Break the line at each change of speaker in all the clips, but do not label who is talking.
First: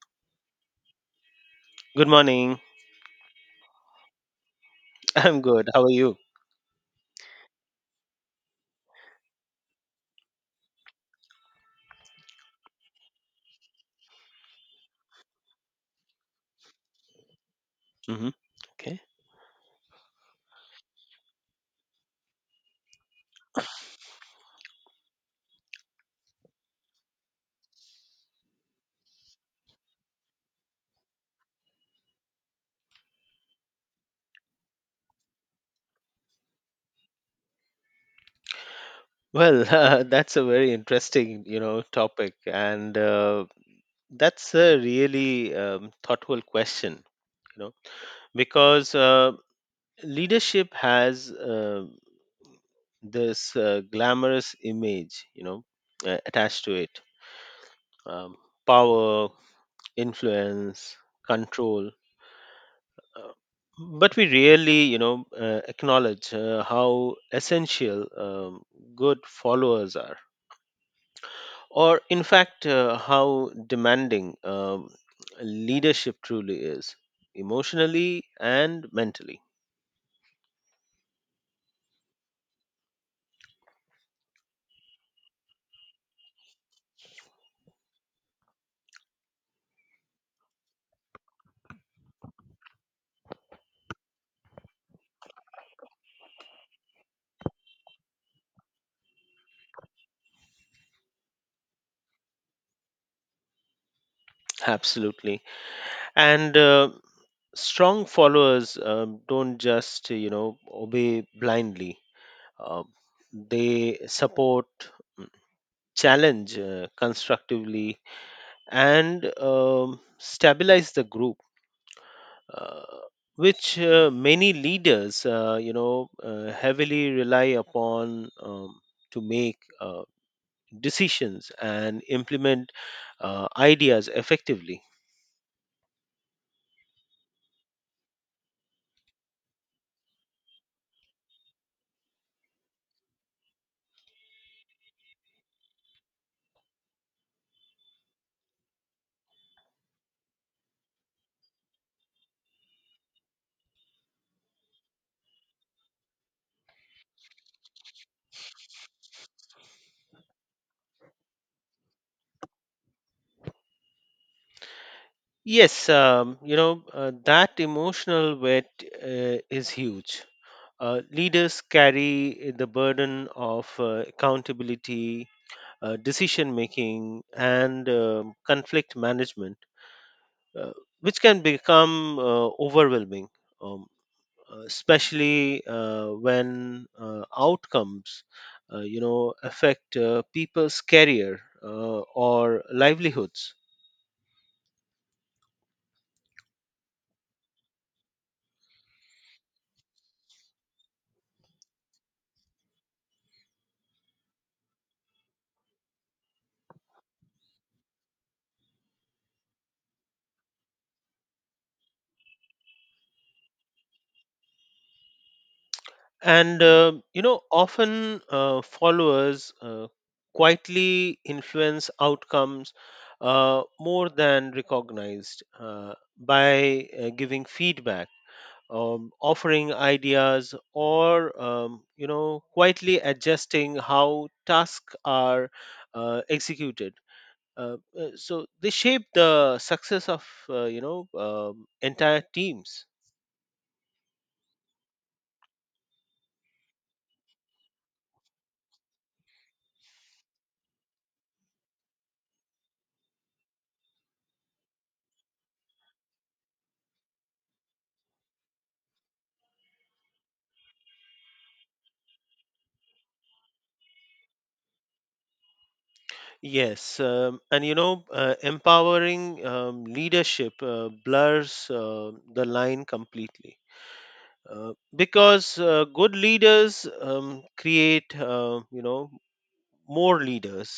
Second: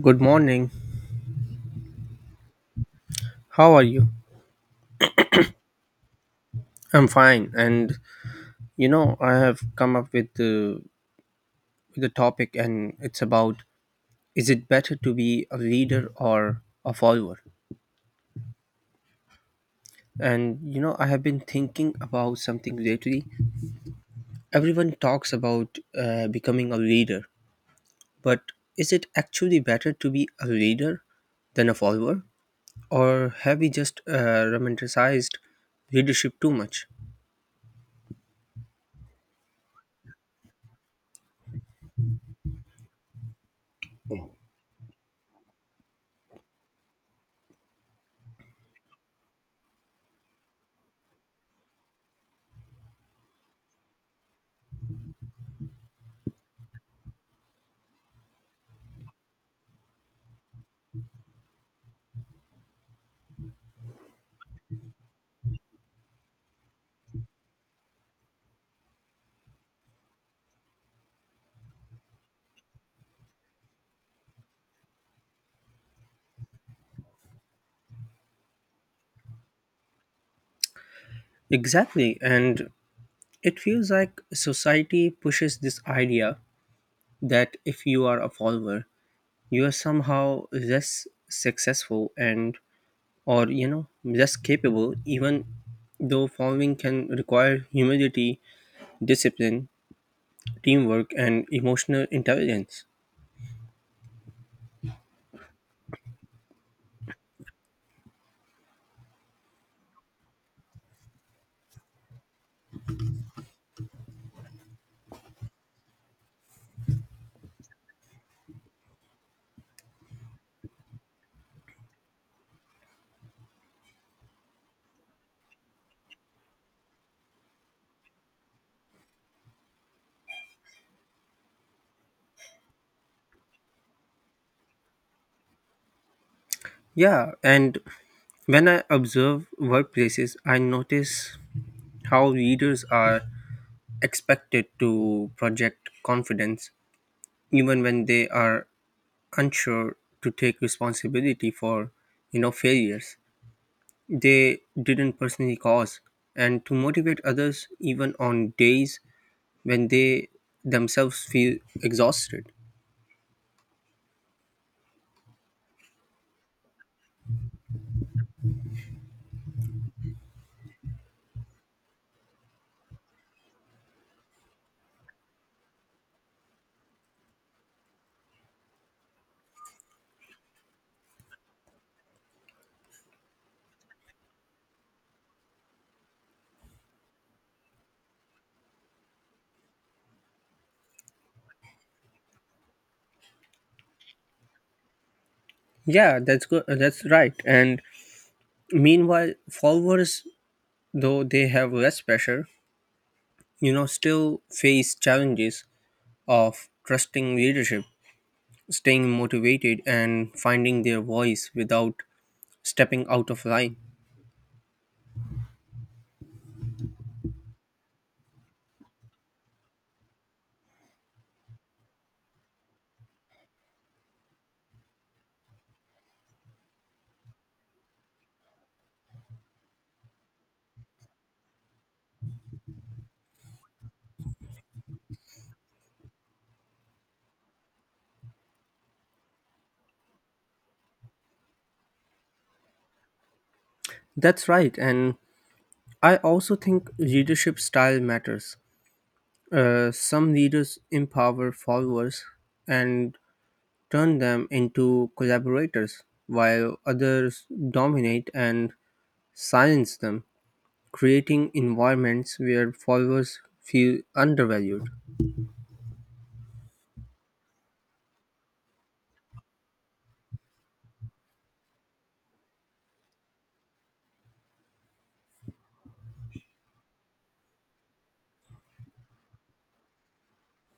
Good morning.
Good morning.
How are you?
I'm good. How are you?
I'm fine. And you know, I have come up with the topic, and it's about is it better to be a leader or a follower?
Hmm. Okay.
And you know, I have been thinking about something lately. Everyone talks about becoming a leader, but is it actually better to be a leader than a follower, or have we just romanticized leadership too much?
Well, that's a very interesting, topic, and that's a really thoughtful question, you know, because leadership has this glamorous image, attached to it: um, power, influence, control, Uh, but we rarely, acknowledge how essential good followers are, or in fact, how demanding leadership truly is, emotionally and mentally.
Exactly, and it feels like society pushes this idea that if you are a follower, you are somehow less successful and or you know less capable even though following can require humility, discipline, teamwork and emotional intelligence.
Absolutely, and strong followers don't just, obey blindly. Uh, they support, mm, challenge constructively, and stabilize the group, uh, which many leaders, heavily rely upon to make decisions and implement ideas effectively.
Yeah, and when I observe workplaces, I notice how leaders are expected to project confidence even when they are unsure, to take responsibility for you know failures they didn't personally cause, and to motivate others even on days when they themselves feel exhausted.
Yes, that emotional weight is huge. Leaders carry the burden of accountability, decision making, and conflict management, uh, which can become overwhelming, um, especially when outcomes, affect people's career or livelihoods.
Yeah, that's good, that's right. And meanwhile followers, though they have less pressure, you know, still face challenges of trusting leadership, staying motivated and finding their voice without stepping out of line.
And often followers quietly influence outcomes, more than recognized, by giving feedback, offering ideas, or quietly adjusting how tasks are executed, so they shape the success of entire teams.
That's right. And I also think leadership style matters. Some leaders empower followers and turn them into collaborators, while others dominate and silence them, creating environments where followers feel undervalued.
Yes, and empowering leadership blurs the line completely, because good leaders create, more leaders,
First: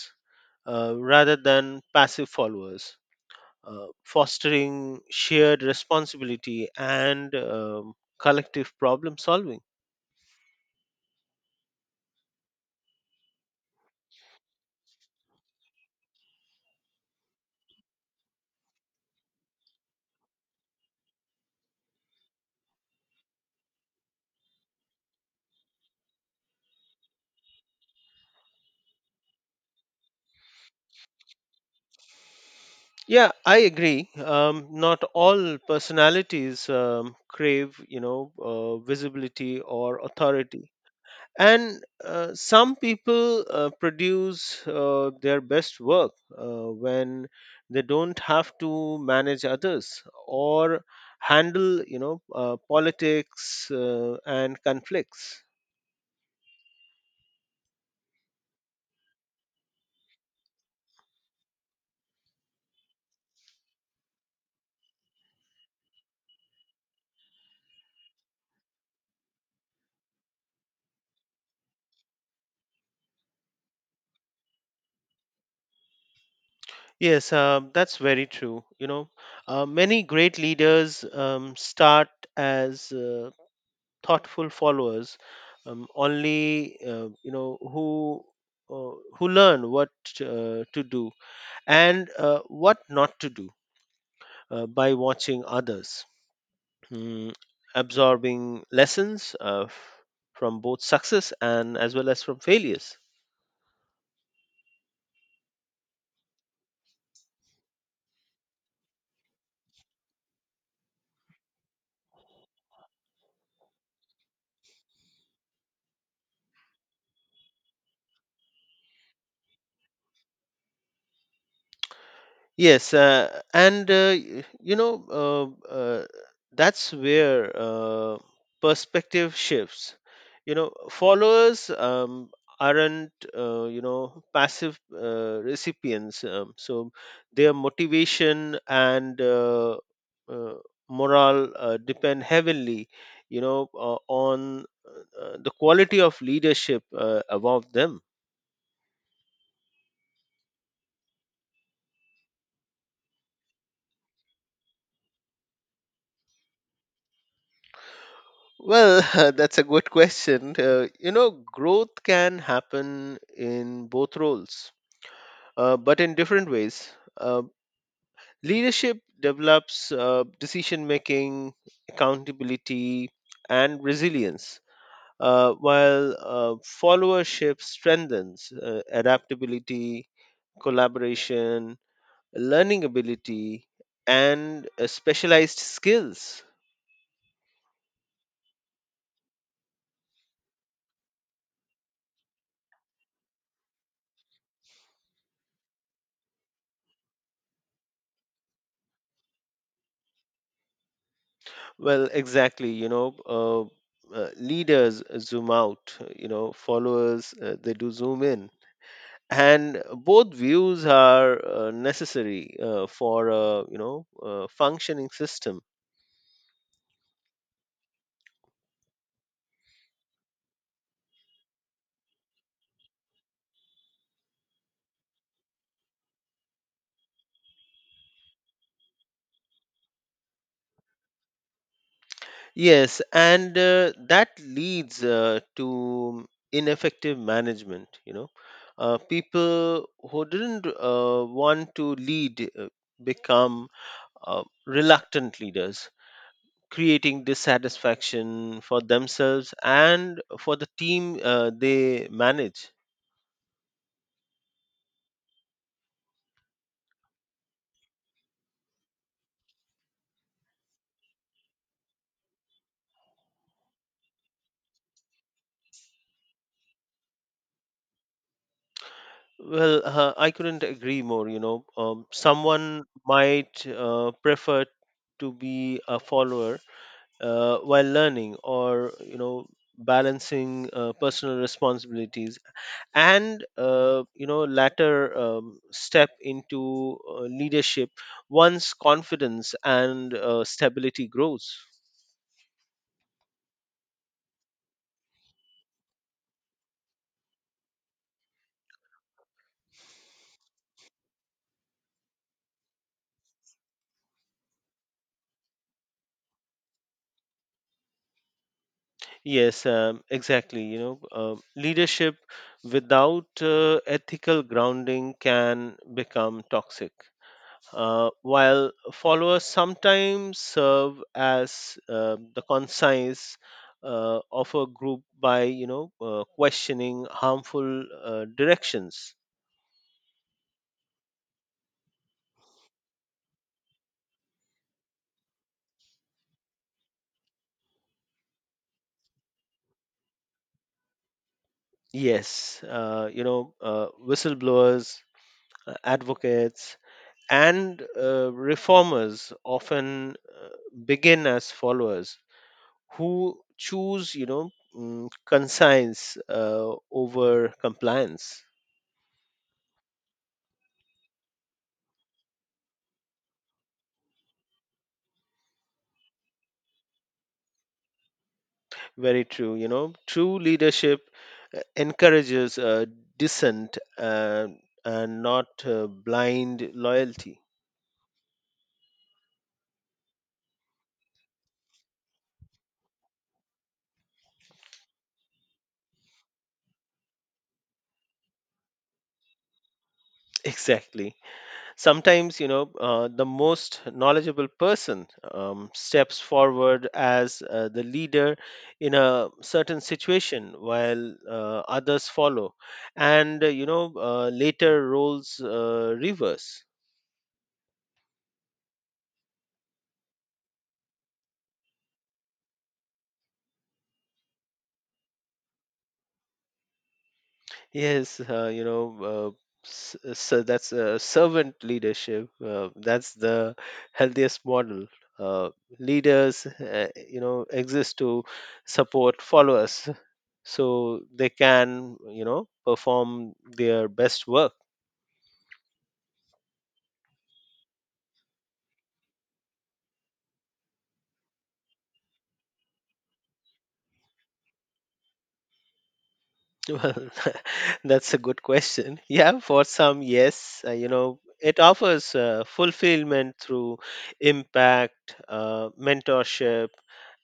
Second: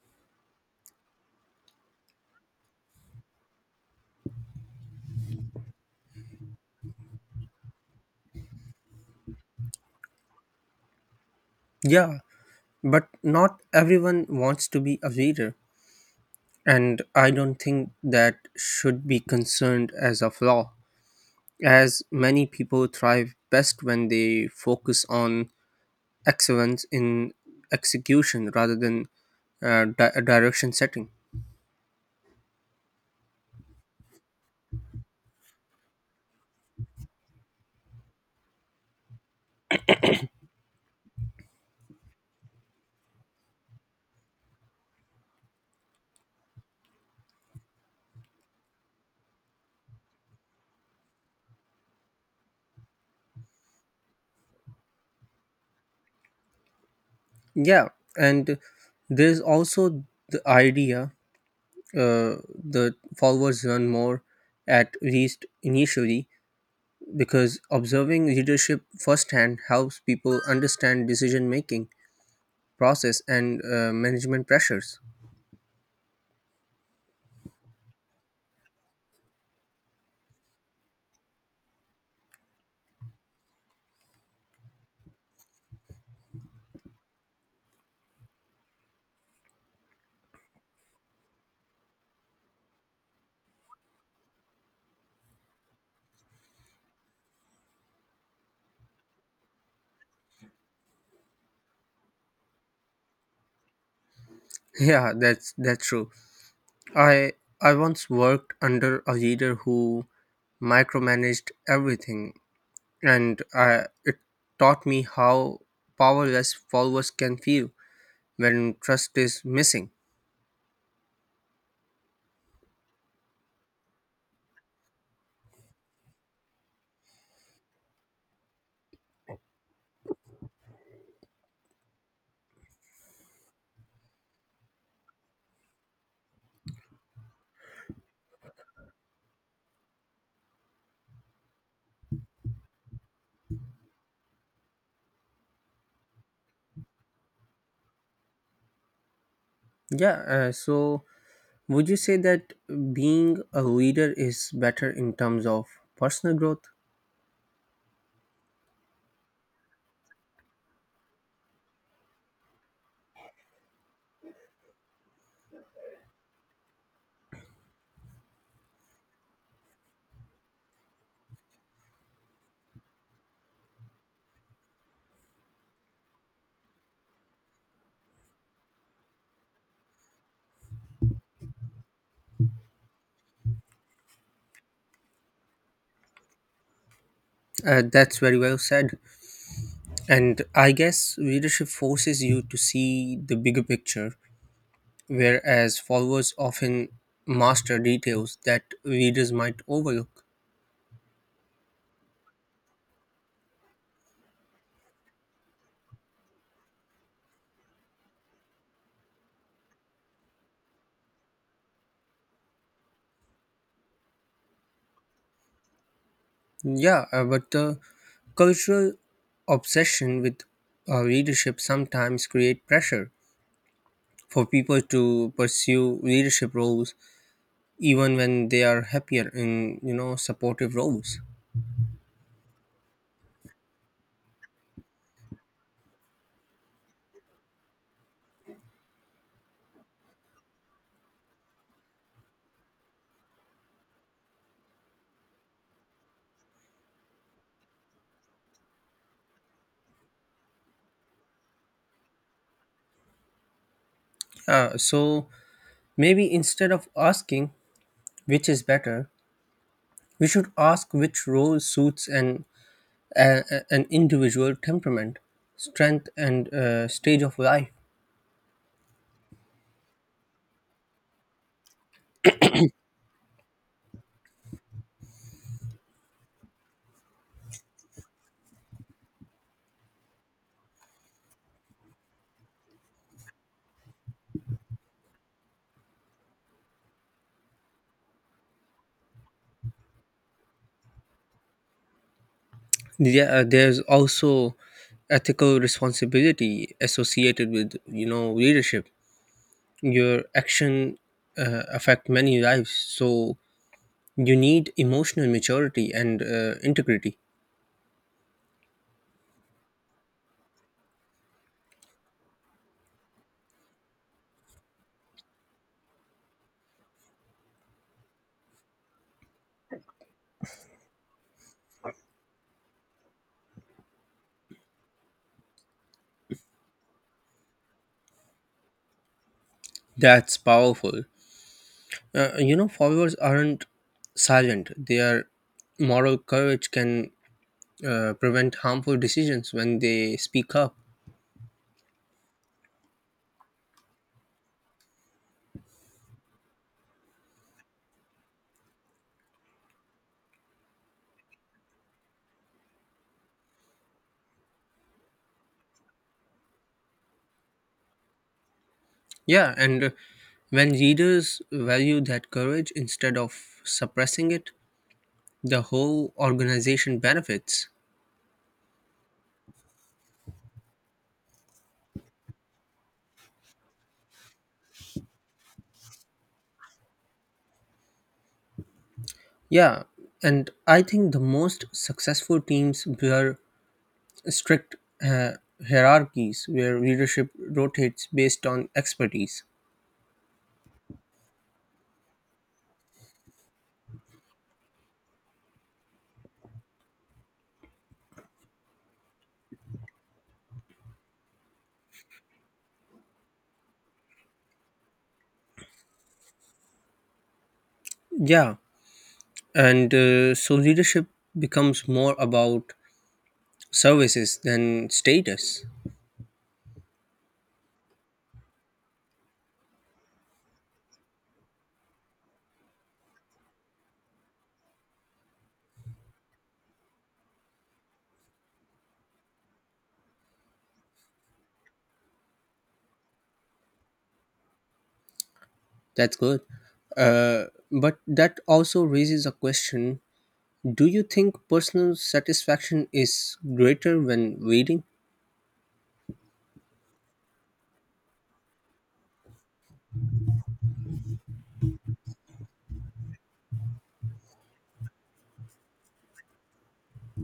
rather than passive followers, fostering shared responsibility and collective problem solving.
Yeah, but not everyone wants to be a leader, and I don't think that should be concerned as a flaw, as many people thrive best when they focus on excellence in execution rather than direction setting.
Yeah, I agree. Not all personalities crave, visibility or authority. And some people produce their best work when they don't have to manage others or handle politics and conflicts.
Yeah, and there's also the idea the followers learn more, at least initially, because observing leadership firsthand helps people understand decision making process and management pressures.
Yes, that's very true. Many great leaders start as thoughtful followers, only you know who learn what to do and what not to do by watching others, mm, absorbing lessons from both success and as well as from failures.
Yeah, that's true. I I once worked under a leader who micromanaged everything, and it taught me how powerless followers can feel when trust is missing.
Yes, and that's where perspective shifts. Followers aren't passive recipients, so their motivation and uh, morale depend heavily, on the quality of leadership above them.
Yeah, so would you say that being a leader is better in terms of personal growth?
Well, that's a good question. Growth can happen in both roles, but in different ways. Uh, Leadership develops decision making, accountability, and resilience, while followership strengthens adaptability, collaboration, learning ability, and specialized skills.
That's very well said. And I guess leadership forces you to see the bigger picture, whereas followers often master details that leaders might overlook.
Well, exactly. Leaders zoom out. Followers, they do zoom in, and both views are necessary for a functioning system.
Yeah, but the cultural obsession with leadership sometimes create pressure for people to pursue leadership roles even when they are happier in you know supportive roles.
Yes, and that leads to ineffective management. People who didn't want to lead become reluctant leaders, creating dissatisfaction for themselves and for the team they manage.
So maybe instead of asking which is better, we should ask which role suits an individual temperament, strength, and stage of life.
Well, I couldn't agree more. Someone might prefer to be a follower while learning, or balancing personal responsibilities, and latter step into leadership once confidence and stability grows.
Yeah, there's also ethical responsibility associated with you know leadership. Your action affect many lives, so you need emotional maturity and integrity.
Yes, exactly. Leadership without ethical grounding can become toxic. While followers sometimes serve as the conscience of a group by, questioning harmful directions.
That's powerful. You know, followers aren't silent. Their moral courage can prevent harmful decisions when they speak up.
Yes, whistleblowers, advocates, and reformers often uh, begin as followers who choose, conscience over compliance.
Yeah, and when leaders value that courage instead of suppressing it, the whole organization benefits.
Very true. True leadership encourages dissent, and not blind loyalty.
Yeah, and I think the most successful teams were strict uh, hierarchies where leadership rotates based on expertise.
Exactly. Sometimes, the most knowledgeable person steps forward as the leader in a certain situation while others follow. And, later roles reverse.
Yeah, and so leadership becomes more about services than status.
Yes, so that's servant leadership. That's the healthiest model. Uh, Leaders, exist to support followers so they can, perform their best work.
That's good. Uh, but that also raises a question: do you think personal satisfaction is greater when leading?
Well, that's a good question. Yeah, for some, yes, it offers fulfillment through impact, mentorship,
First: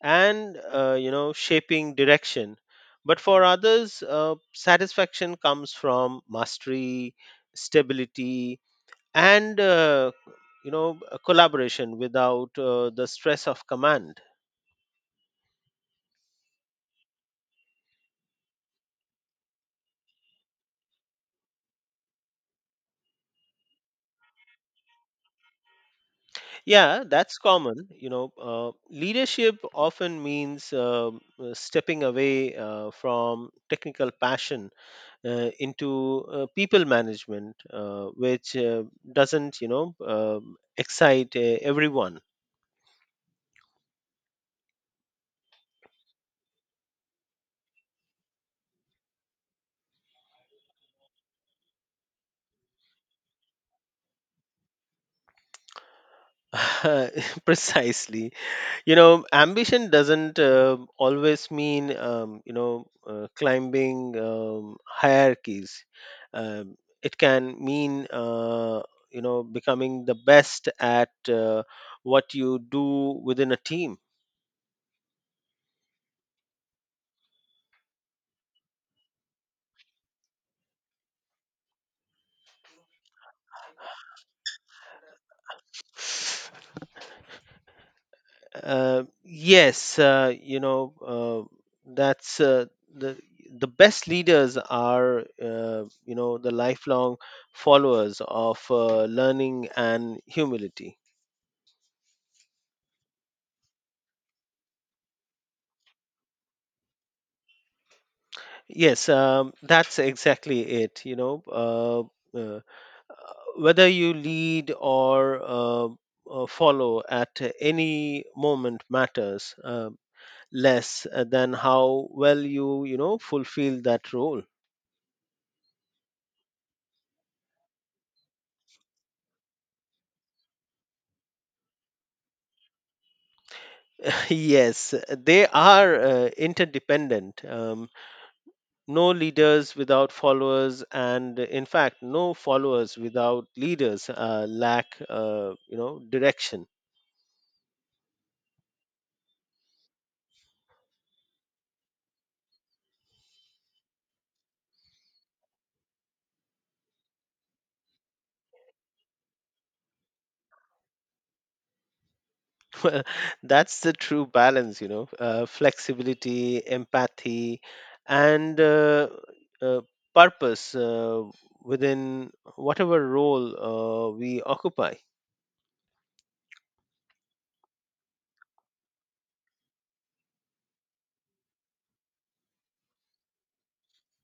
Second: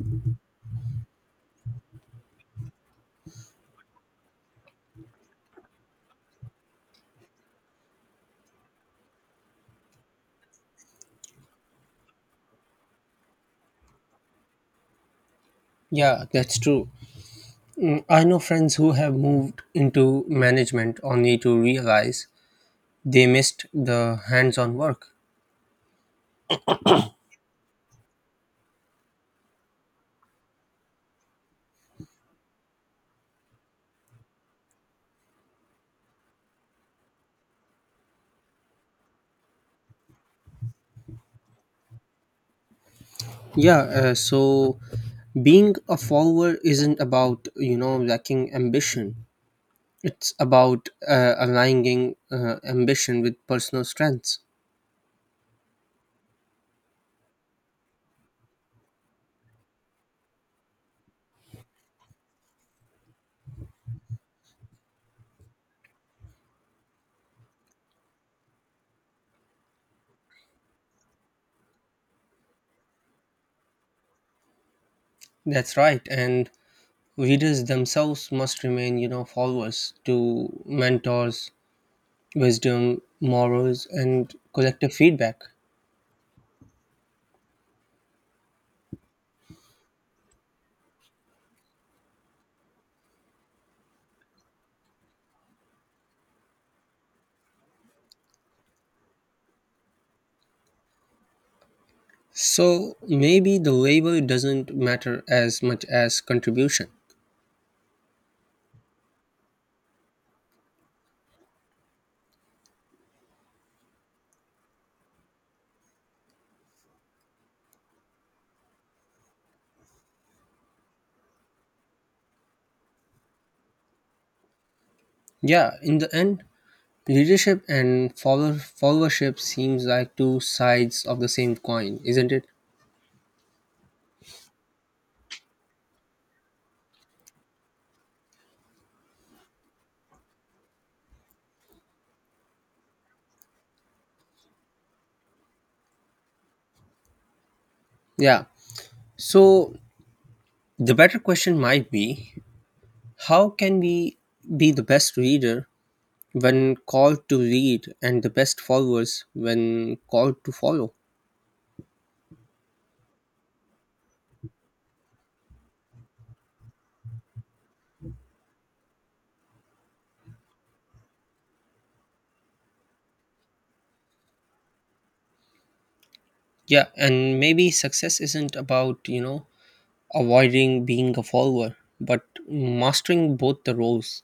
and shaping direction. But for others, satisfaction comes from mastery, stability, and a collaboration without the stress of command.
Yeah, that's true. I know friends who have moved into management only to realize they missed the hands on work.
Yeah, that's common. Leadership often means stepping away from technical passion into people management, which doesn't, excite everyone.
Yeah, so being a follower isn't about, you know, lacking ambition. It's about aligning ambition with personal strengths.
Precisely. Ambition doesn't always mean, climbing hierarchies. um, it can mean, becoming the best at what you do within a team.
That's right. And readers themselves must remain, you know, followers to mentors, wisdom, morals, and collective feedback.
Yes, that's, the the best leaders are the lifelong followers of learning and humility.
So maybe the label doesn't matter as much as contribution.
Yes, that's exactly it. Whether you lead or follow at any moment matters less than how well you, fulfill that role.
Yeah, in the end, leadership and followership seems like two sides of the same coin, isn't it?
Yes, they are interdependent. No leaders without followers, and in fact, no followers without leaders lack, direction.
Yeah. So the better question might be how can we be the best reader when called to lead and the best followers when called to follow?
Well, that's the true balance, flexibility, empathy, and uh, purpose within whatever role we occupy.
Yeah, and maybe success isn't about, you know, avoiding being a follower, but mastering both the roles.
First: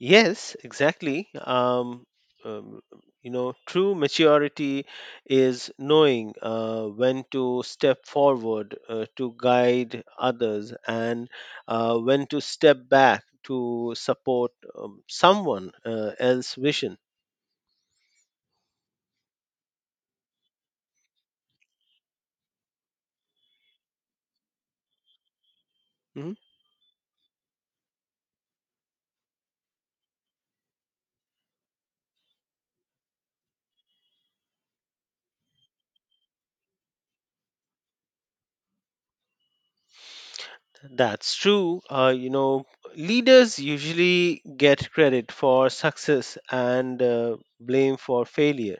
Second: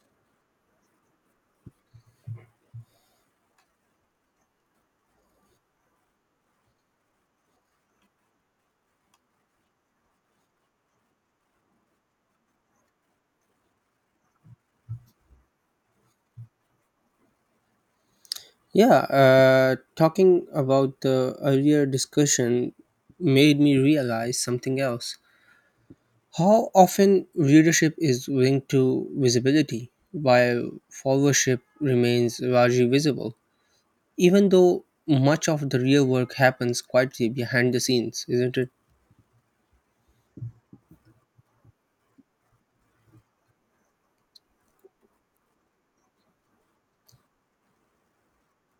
Yes, exactly. Um, True maturity is knowing when to step forward to guide others and when to step back to support someone else's vision.
Yeah, talking about the earlier discussion made me realize something else.
Mhm.
How often readership is linked to visibility, while followership remains largely visible, even though much of the real work happens quietly behind the scenes, isn't it?
That's true. Leaders usually get credit for success and blame for failure.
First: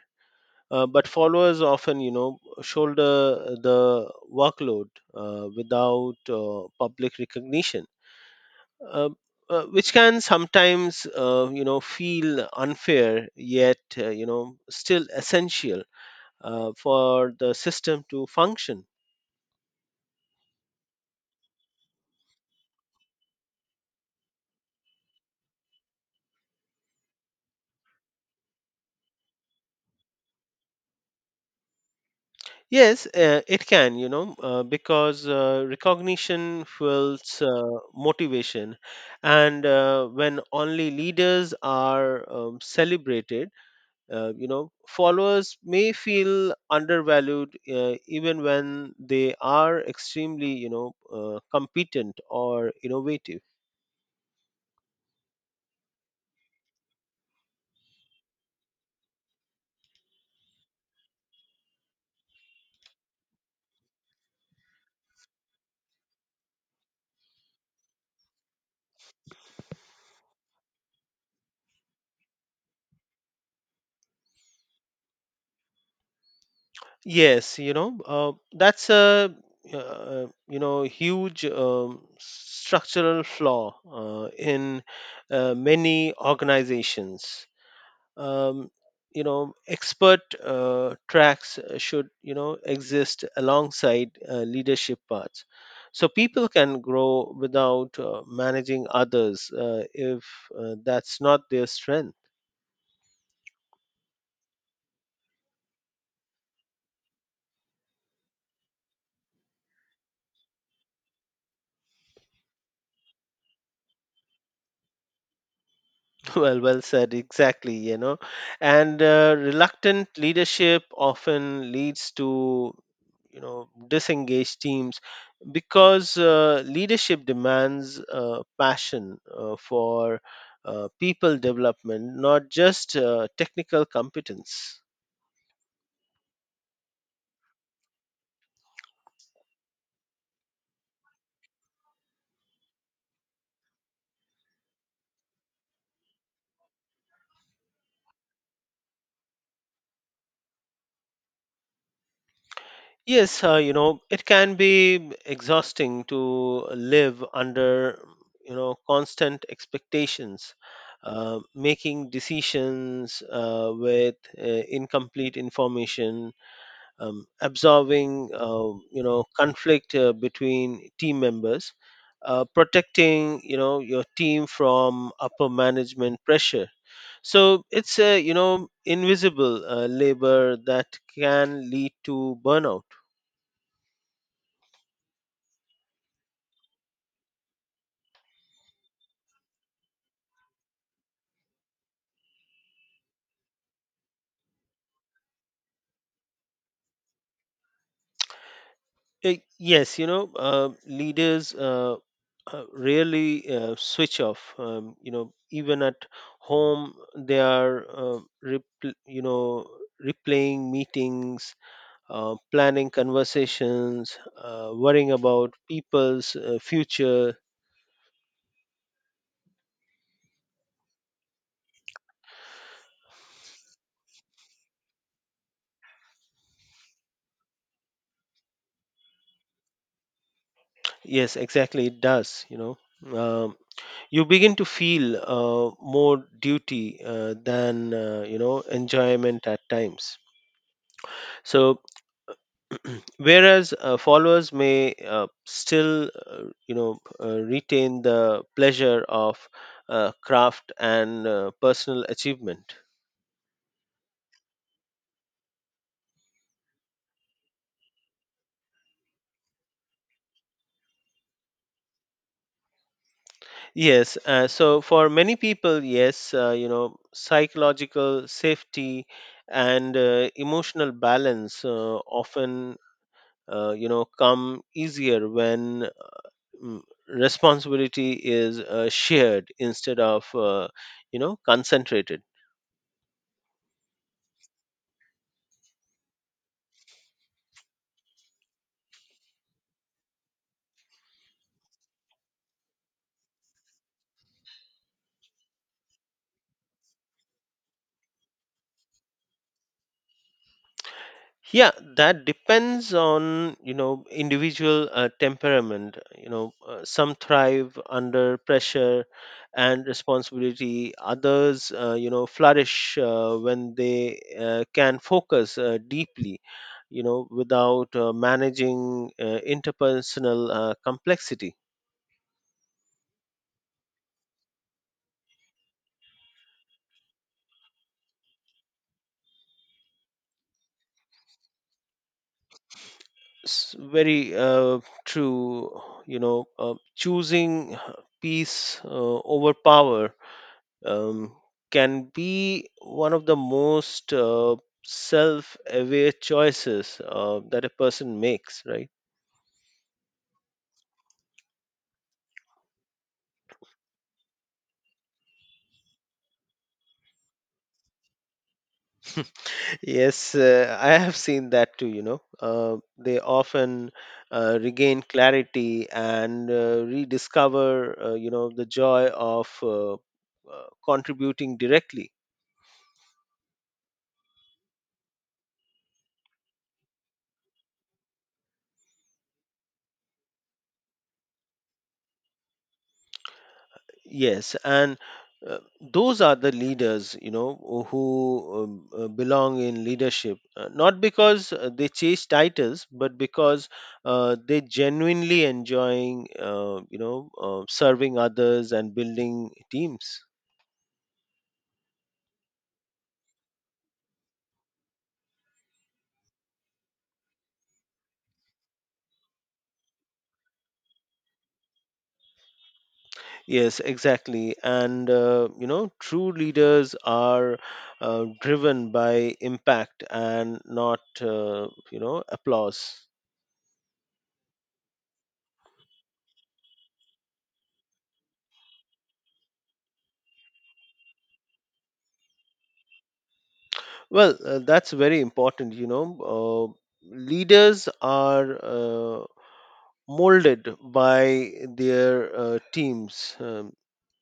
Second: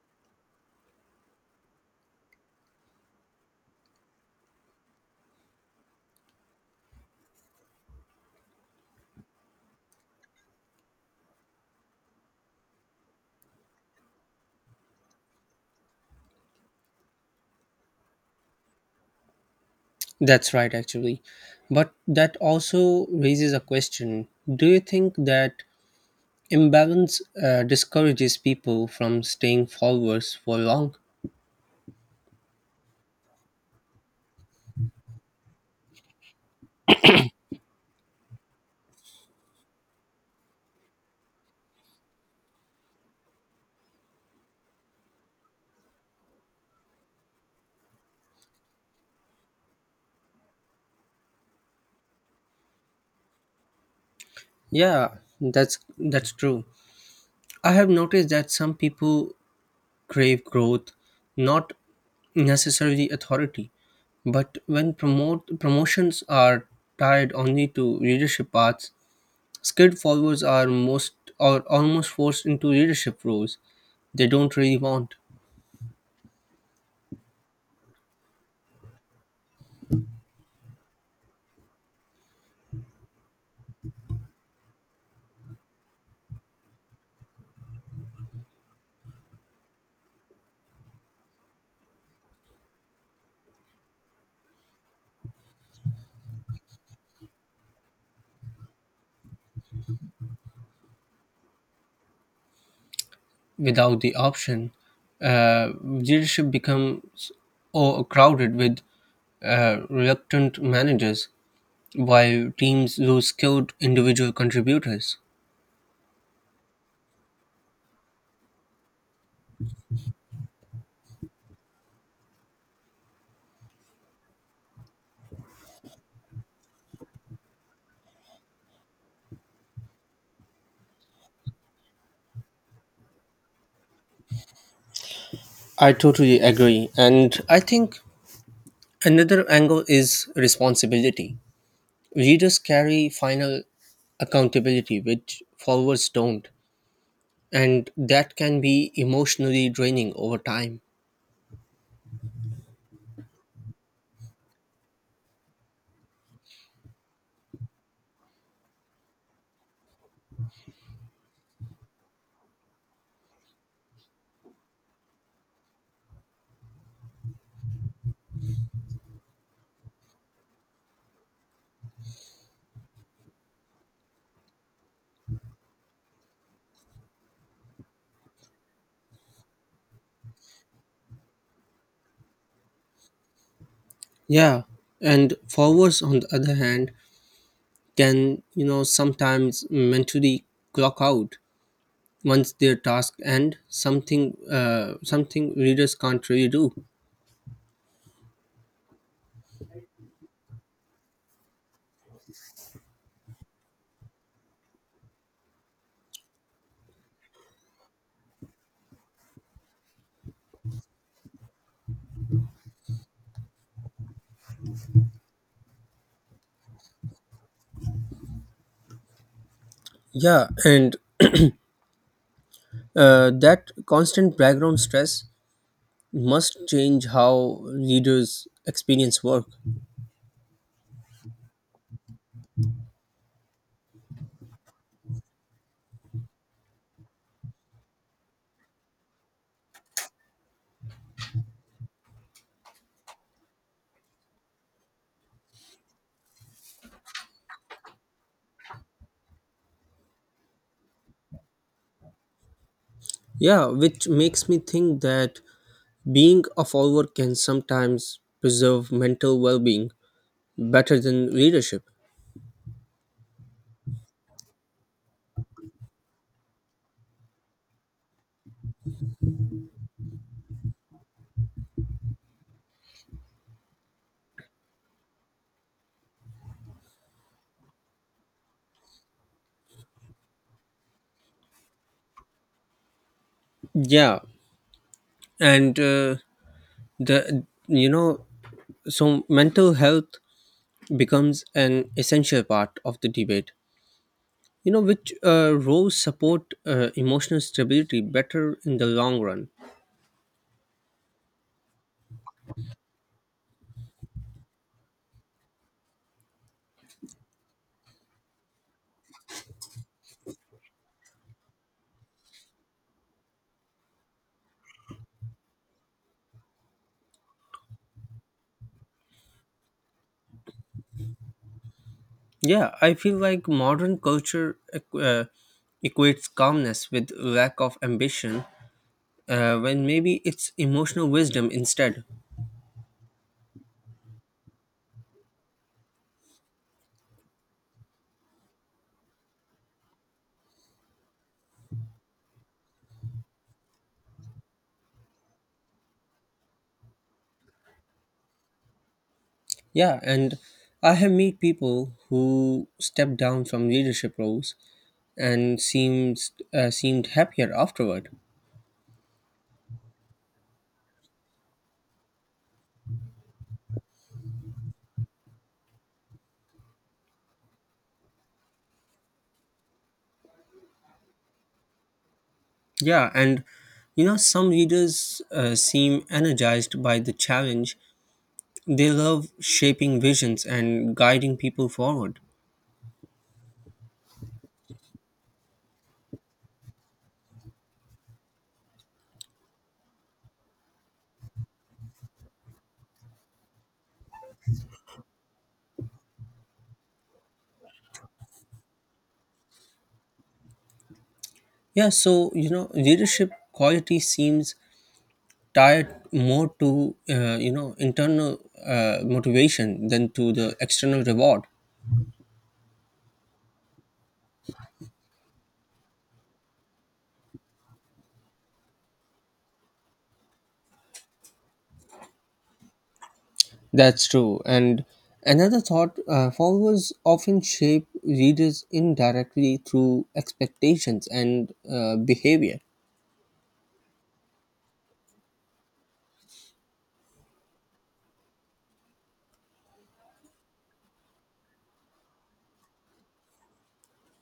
But followers often, shoulder the workload without public recognition, uh, which can sometimes, feel unfair, yet, still essential for the system to function.
That's right, actually. But that also raises a question. Do you think that imbalance discourages people from staying forwards for long.
Yes, it can, because recognition fuels motivation. And when only leaders are celebrated, followers may feel undervalued even when they are extremely, competent or innovative.
Yeah, that's true. I have noticed that some people crave growth, not necessarily authority. But when promote promotions are tied only to leadership paths, skilled forwards are almost forced into leadership roles they don't really want.
Yes, that's a huge, structural flaw in many organizations. um, Expert tracks should, exist alongside leadership paths so people can grow without managing others if that's not their strength.
Without the option, leadership becomes overcrowded with reluctant managers, while teams lose skilled individual contributors.
Well, well said. Exactly, and reluctant leadership often leads to disengaged teams because leadership demands passion for people development, not just technical competence.
I totally agree. And I think another angle is responsibility. Leaders carry final accountability, which followers don't. And that can be emotionally draining over time.
Yes, it can be exhausting to live under, constant expectations, making decisions with incomplete information, absorbing, conflict between team members, protecting, your team from upper management pressure. So it's a, invisible labor that can lead to burnout.
Yeah. And followers, on the other hand, can you know sometimes mentally clock out once their task end, something readers can't really do.
Yes, leaders rarely switch off. Even at home, they are, repl- you know, replaying meetings, planning conversations, worrying about people's future.
Yeah, and that constant background stress must change how readers experience work.
Yes, exactly, it does. You begin to feel more duty than enjoyment at times. So whereas followers may still retain the pleasure of craft and personal achievement.
Yeah, which makes me think that being a follower can sometimes preserve mental well-being better than readership.
Yes, so for many people, yes, psychological safety and emotional balance often come easier when, mm, responsibility is shared instead of concentrated.
Yeah, and the you know so mental health becomes an essential part of the debate. You know, which roles support emotional stability better in the long run?
Yeah, that depends on individual temperament. Some thrive under pressure and responsibility. Others flourish when they can focus deeply, without managing interpersonal complexity.
Yeah, I feel like modern culture equates calmness with lack of ambition, when maybe it's emotional wisdom instead.
Very true. Choosing peace over power, um, can be one of the most self-aware choices that a person makes, right?
Yeah, and I have met people who stepped down from leadership roles and seems seemed happier afterward.
Yes, I have seen that too. They often regain clarity and rediscover, the joy of contributing directly.
Yeah, and you know, some readers seem energized by the challenge. They love shaping visions and guiding people forward.
Yes, and those are the leaders, who belong in leadership, not because they chase titles, but because they genuinely enjoying, serving others and building teams.
Yeah, so you know, leadership quality seems tied more to you know internal motivation than to the external reward.
Yes, exactly. And, true leaders are driven by impact and not, applause.
That's true. And another thought: followers often shape readers indirectly through expectations and behavior.
Well, that's very important. Leaders are molded by their teams.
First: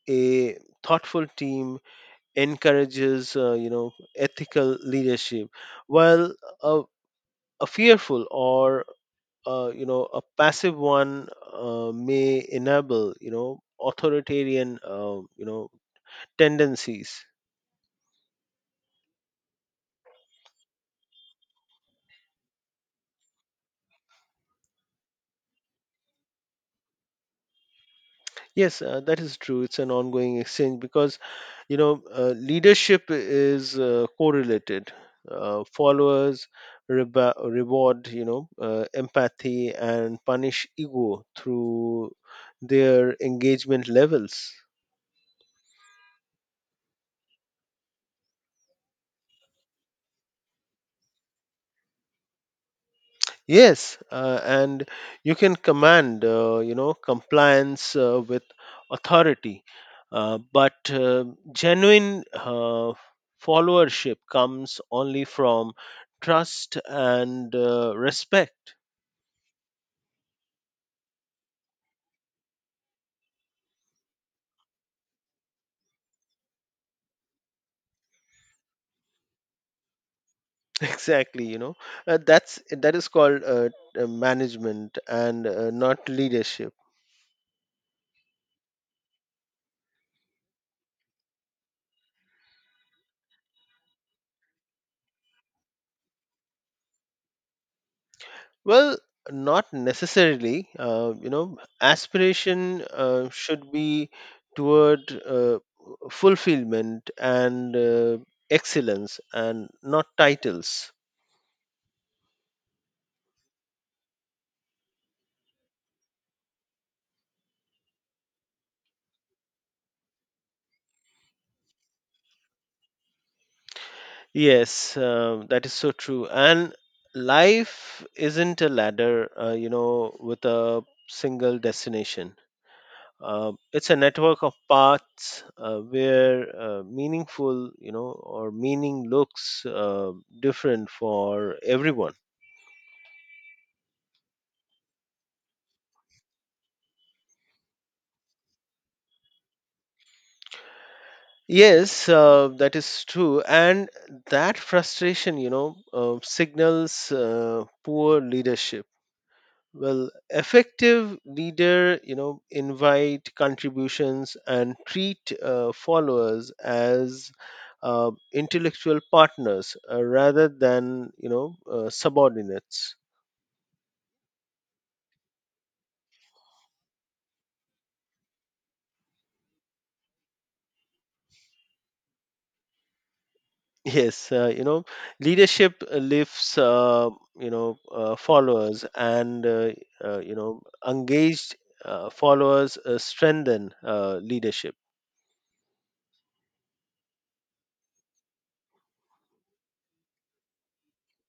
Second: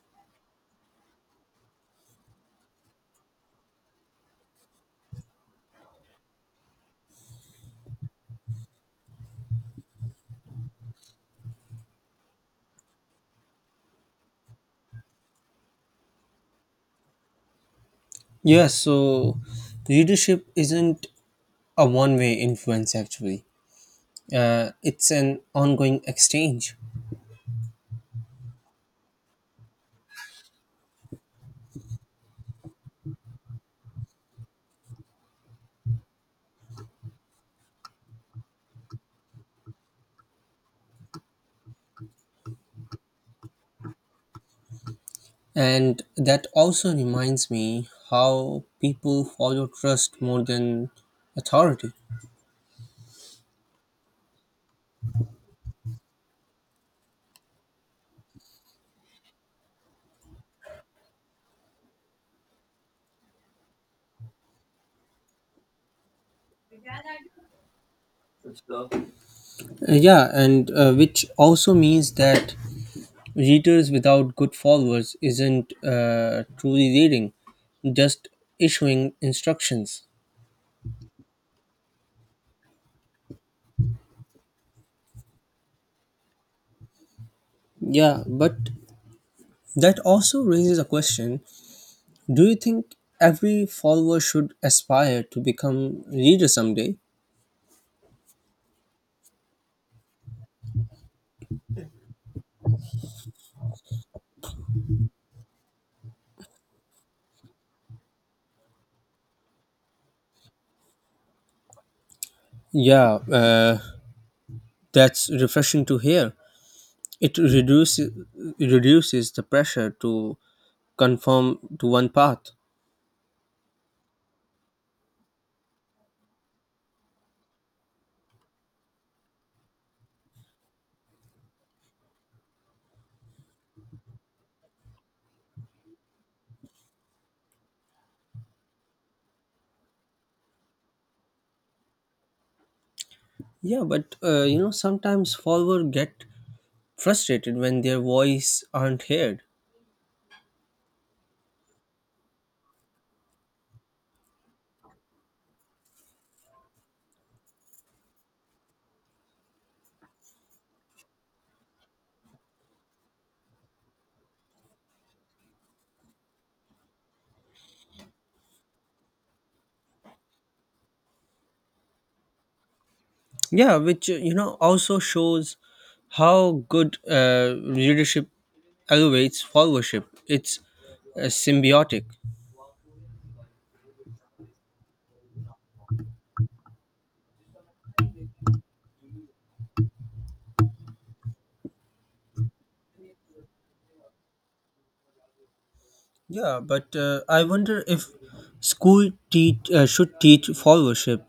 A thoughtful team encourages, ethical leadership, while a, a fearful or a passive one may enable, authoritarian, tendencies.
Yeah, so leadership isn't a one way influence actually, it's an ongoing exchange.
Yes, that is true. It's an ongoing exchange because, leadership is correlated. Followers reward, empathy and punish ego through their engagement levels.
And that also reminds me how people follow trust more than authority.
Yes, and you can command, compliance with authority, but genuine followership comes only from trust and respect.
Yeah, and which also means that leaders without good followers isn't truly leading, just issuing instructions.
Exactly, that is called management and not leadership.
Yeah, but that also raises a question. Do you think every follower should aspire to become leader someday?
Well, not necessarily. Aspiration should be toward uh, fulfillment and excellence, and not titles.
Yeah, uh, that's refreshing to hear. It reduces the pressure to conform to one path.
Yes, that is so true. And life isn't a ladder, with a single destination. It's a network of paths where meaningful, or meaning looks different for everyone.
Yeah, but you know sometimes followers get frustrated when their voice aren't heard.
Yes, that is true. And that frustration, signals poor leadership. Well, effective leader, invite contributions and treat followers as intellectual partners rather than, subordinates.
Yeah, which you know also shows how good leadership elevates followership. It's symbiotic.
Yes, leadership lifts, followers and, uh, you know, engaged followers strengthen leadership.
Yeah, but I wonder if school teach should teach followership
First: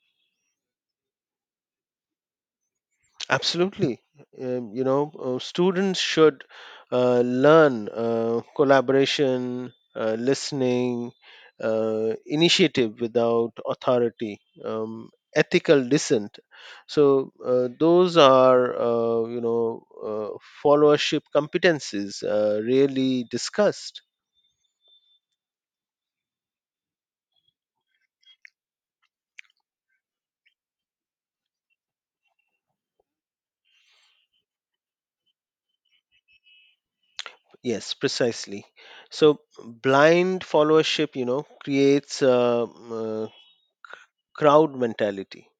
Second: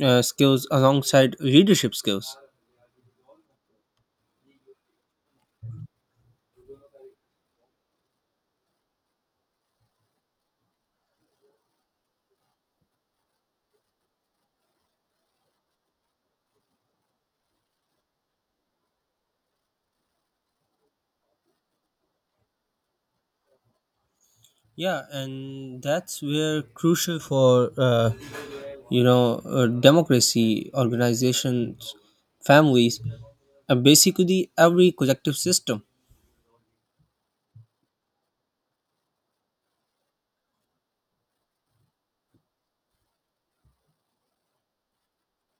skills alongside leadership skills.
Absolutely. Students should learn collaboration, listening, initiative without authority, um, ethical dissent. So those are, followership competencies really discussed.
Yeah, and that's where crucial for you know democracy, organizations, families, and basically every collective system.
Yes, precisely. So blind followership, creates a, uh crowd mentality,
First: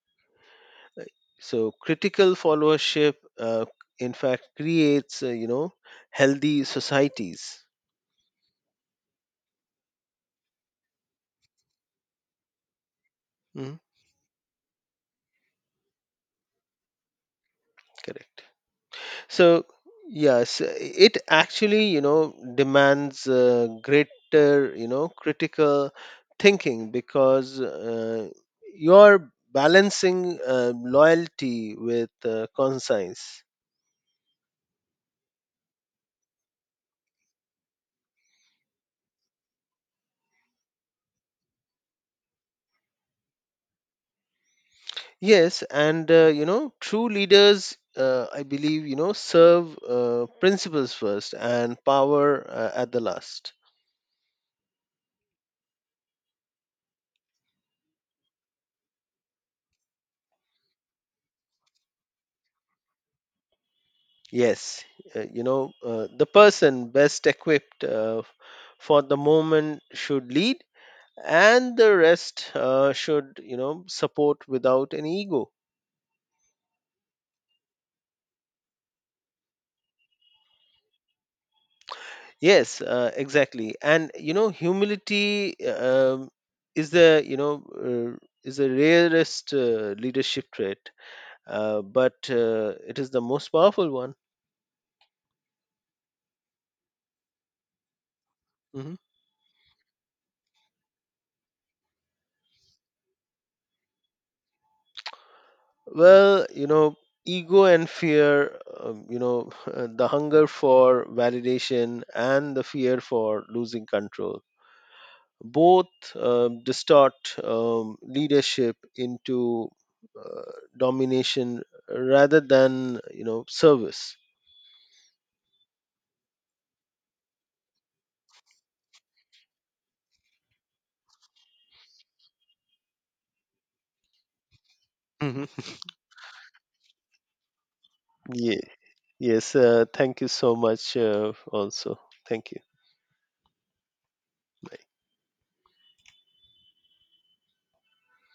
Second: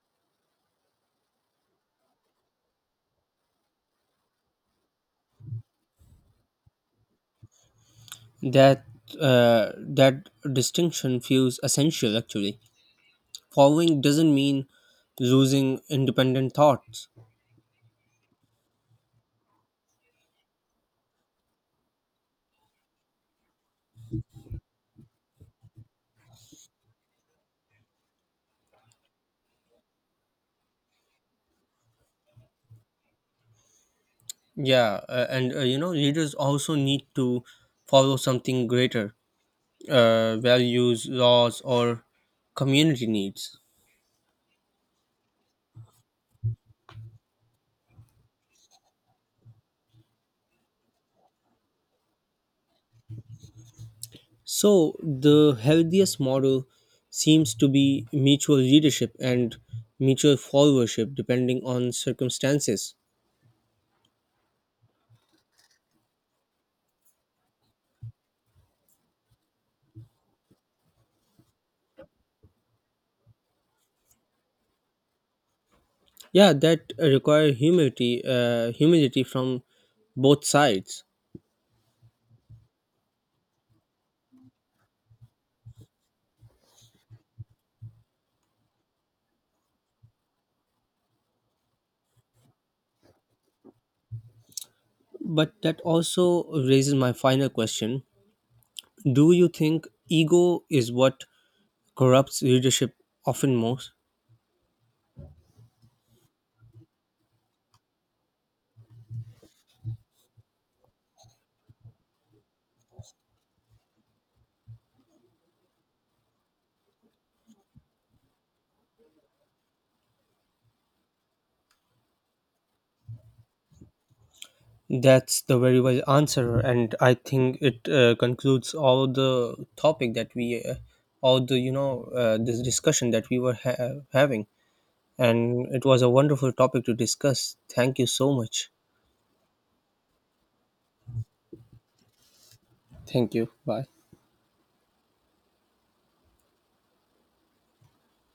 so critical followership in fact creates, healthy societies.
That uh, that distinction feels essential. Actually,
Mhm.
following doesn't mean losing independent thoughts.
Correct. So yes, it actually demands greater, critical thinking because you're balancing loyalty with conscience.
Yeah, and you know, leaders also need to follow something greater, values, laws, or community needs.
Yes, and true leaders, I believe, serve principles first and power at the last.
So, the healthiest model seems to be mutual leadership and mutual followership depending on circumstances.
Yes, the person best equipped for the moment should lead, and the rest should, support without an ego.
Yeah, that require humility, humility from both sides.
Yes, exactly. And humility is the, you know, uh, is the rarest leadership trait, but it is the most powerful one.
But that also raises my final question.
Mhm.
Do you think ego is what corrupts leadership often most.
Well, ego and fear, the hunger for validation and the fear for losing control both, distort leadership into uh, domination rather than, service.
That's the very wise answer, and I think it concludes all the topic that all the you know, this discussion that we were having,
Hmm.
and it was a wonderful topic to discuss. Thank you so
Yeah.
much.
Yes, thank you so much, also thank you.
Thank you. Bye.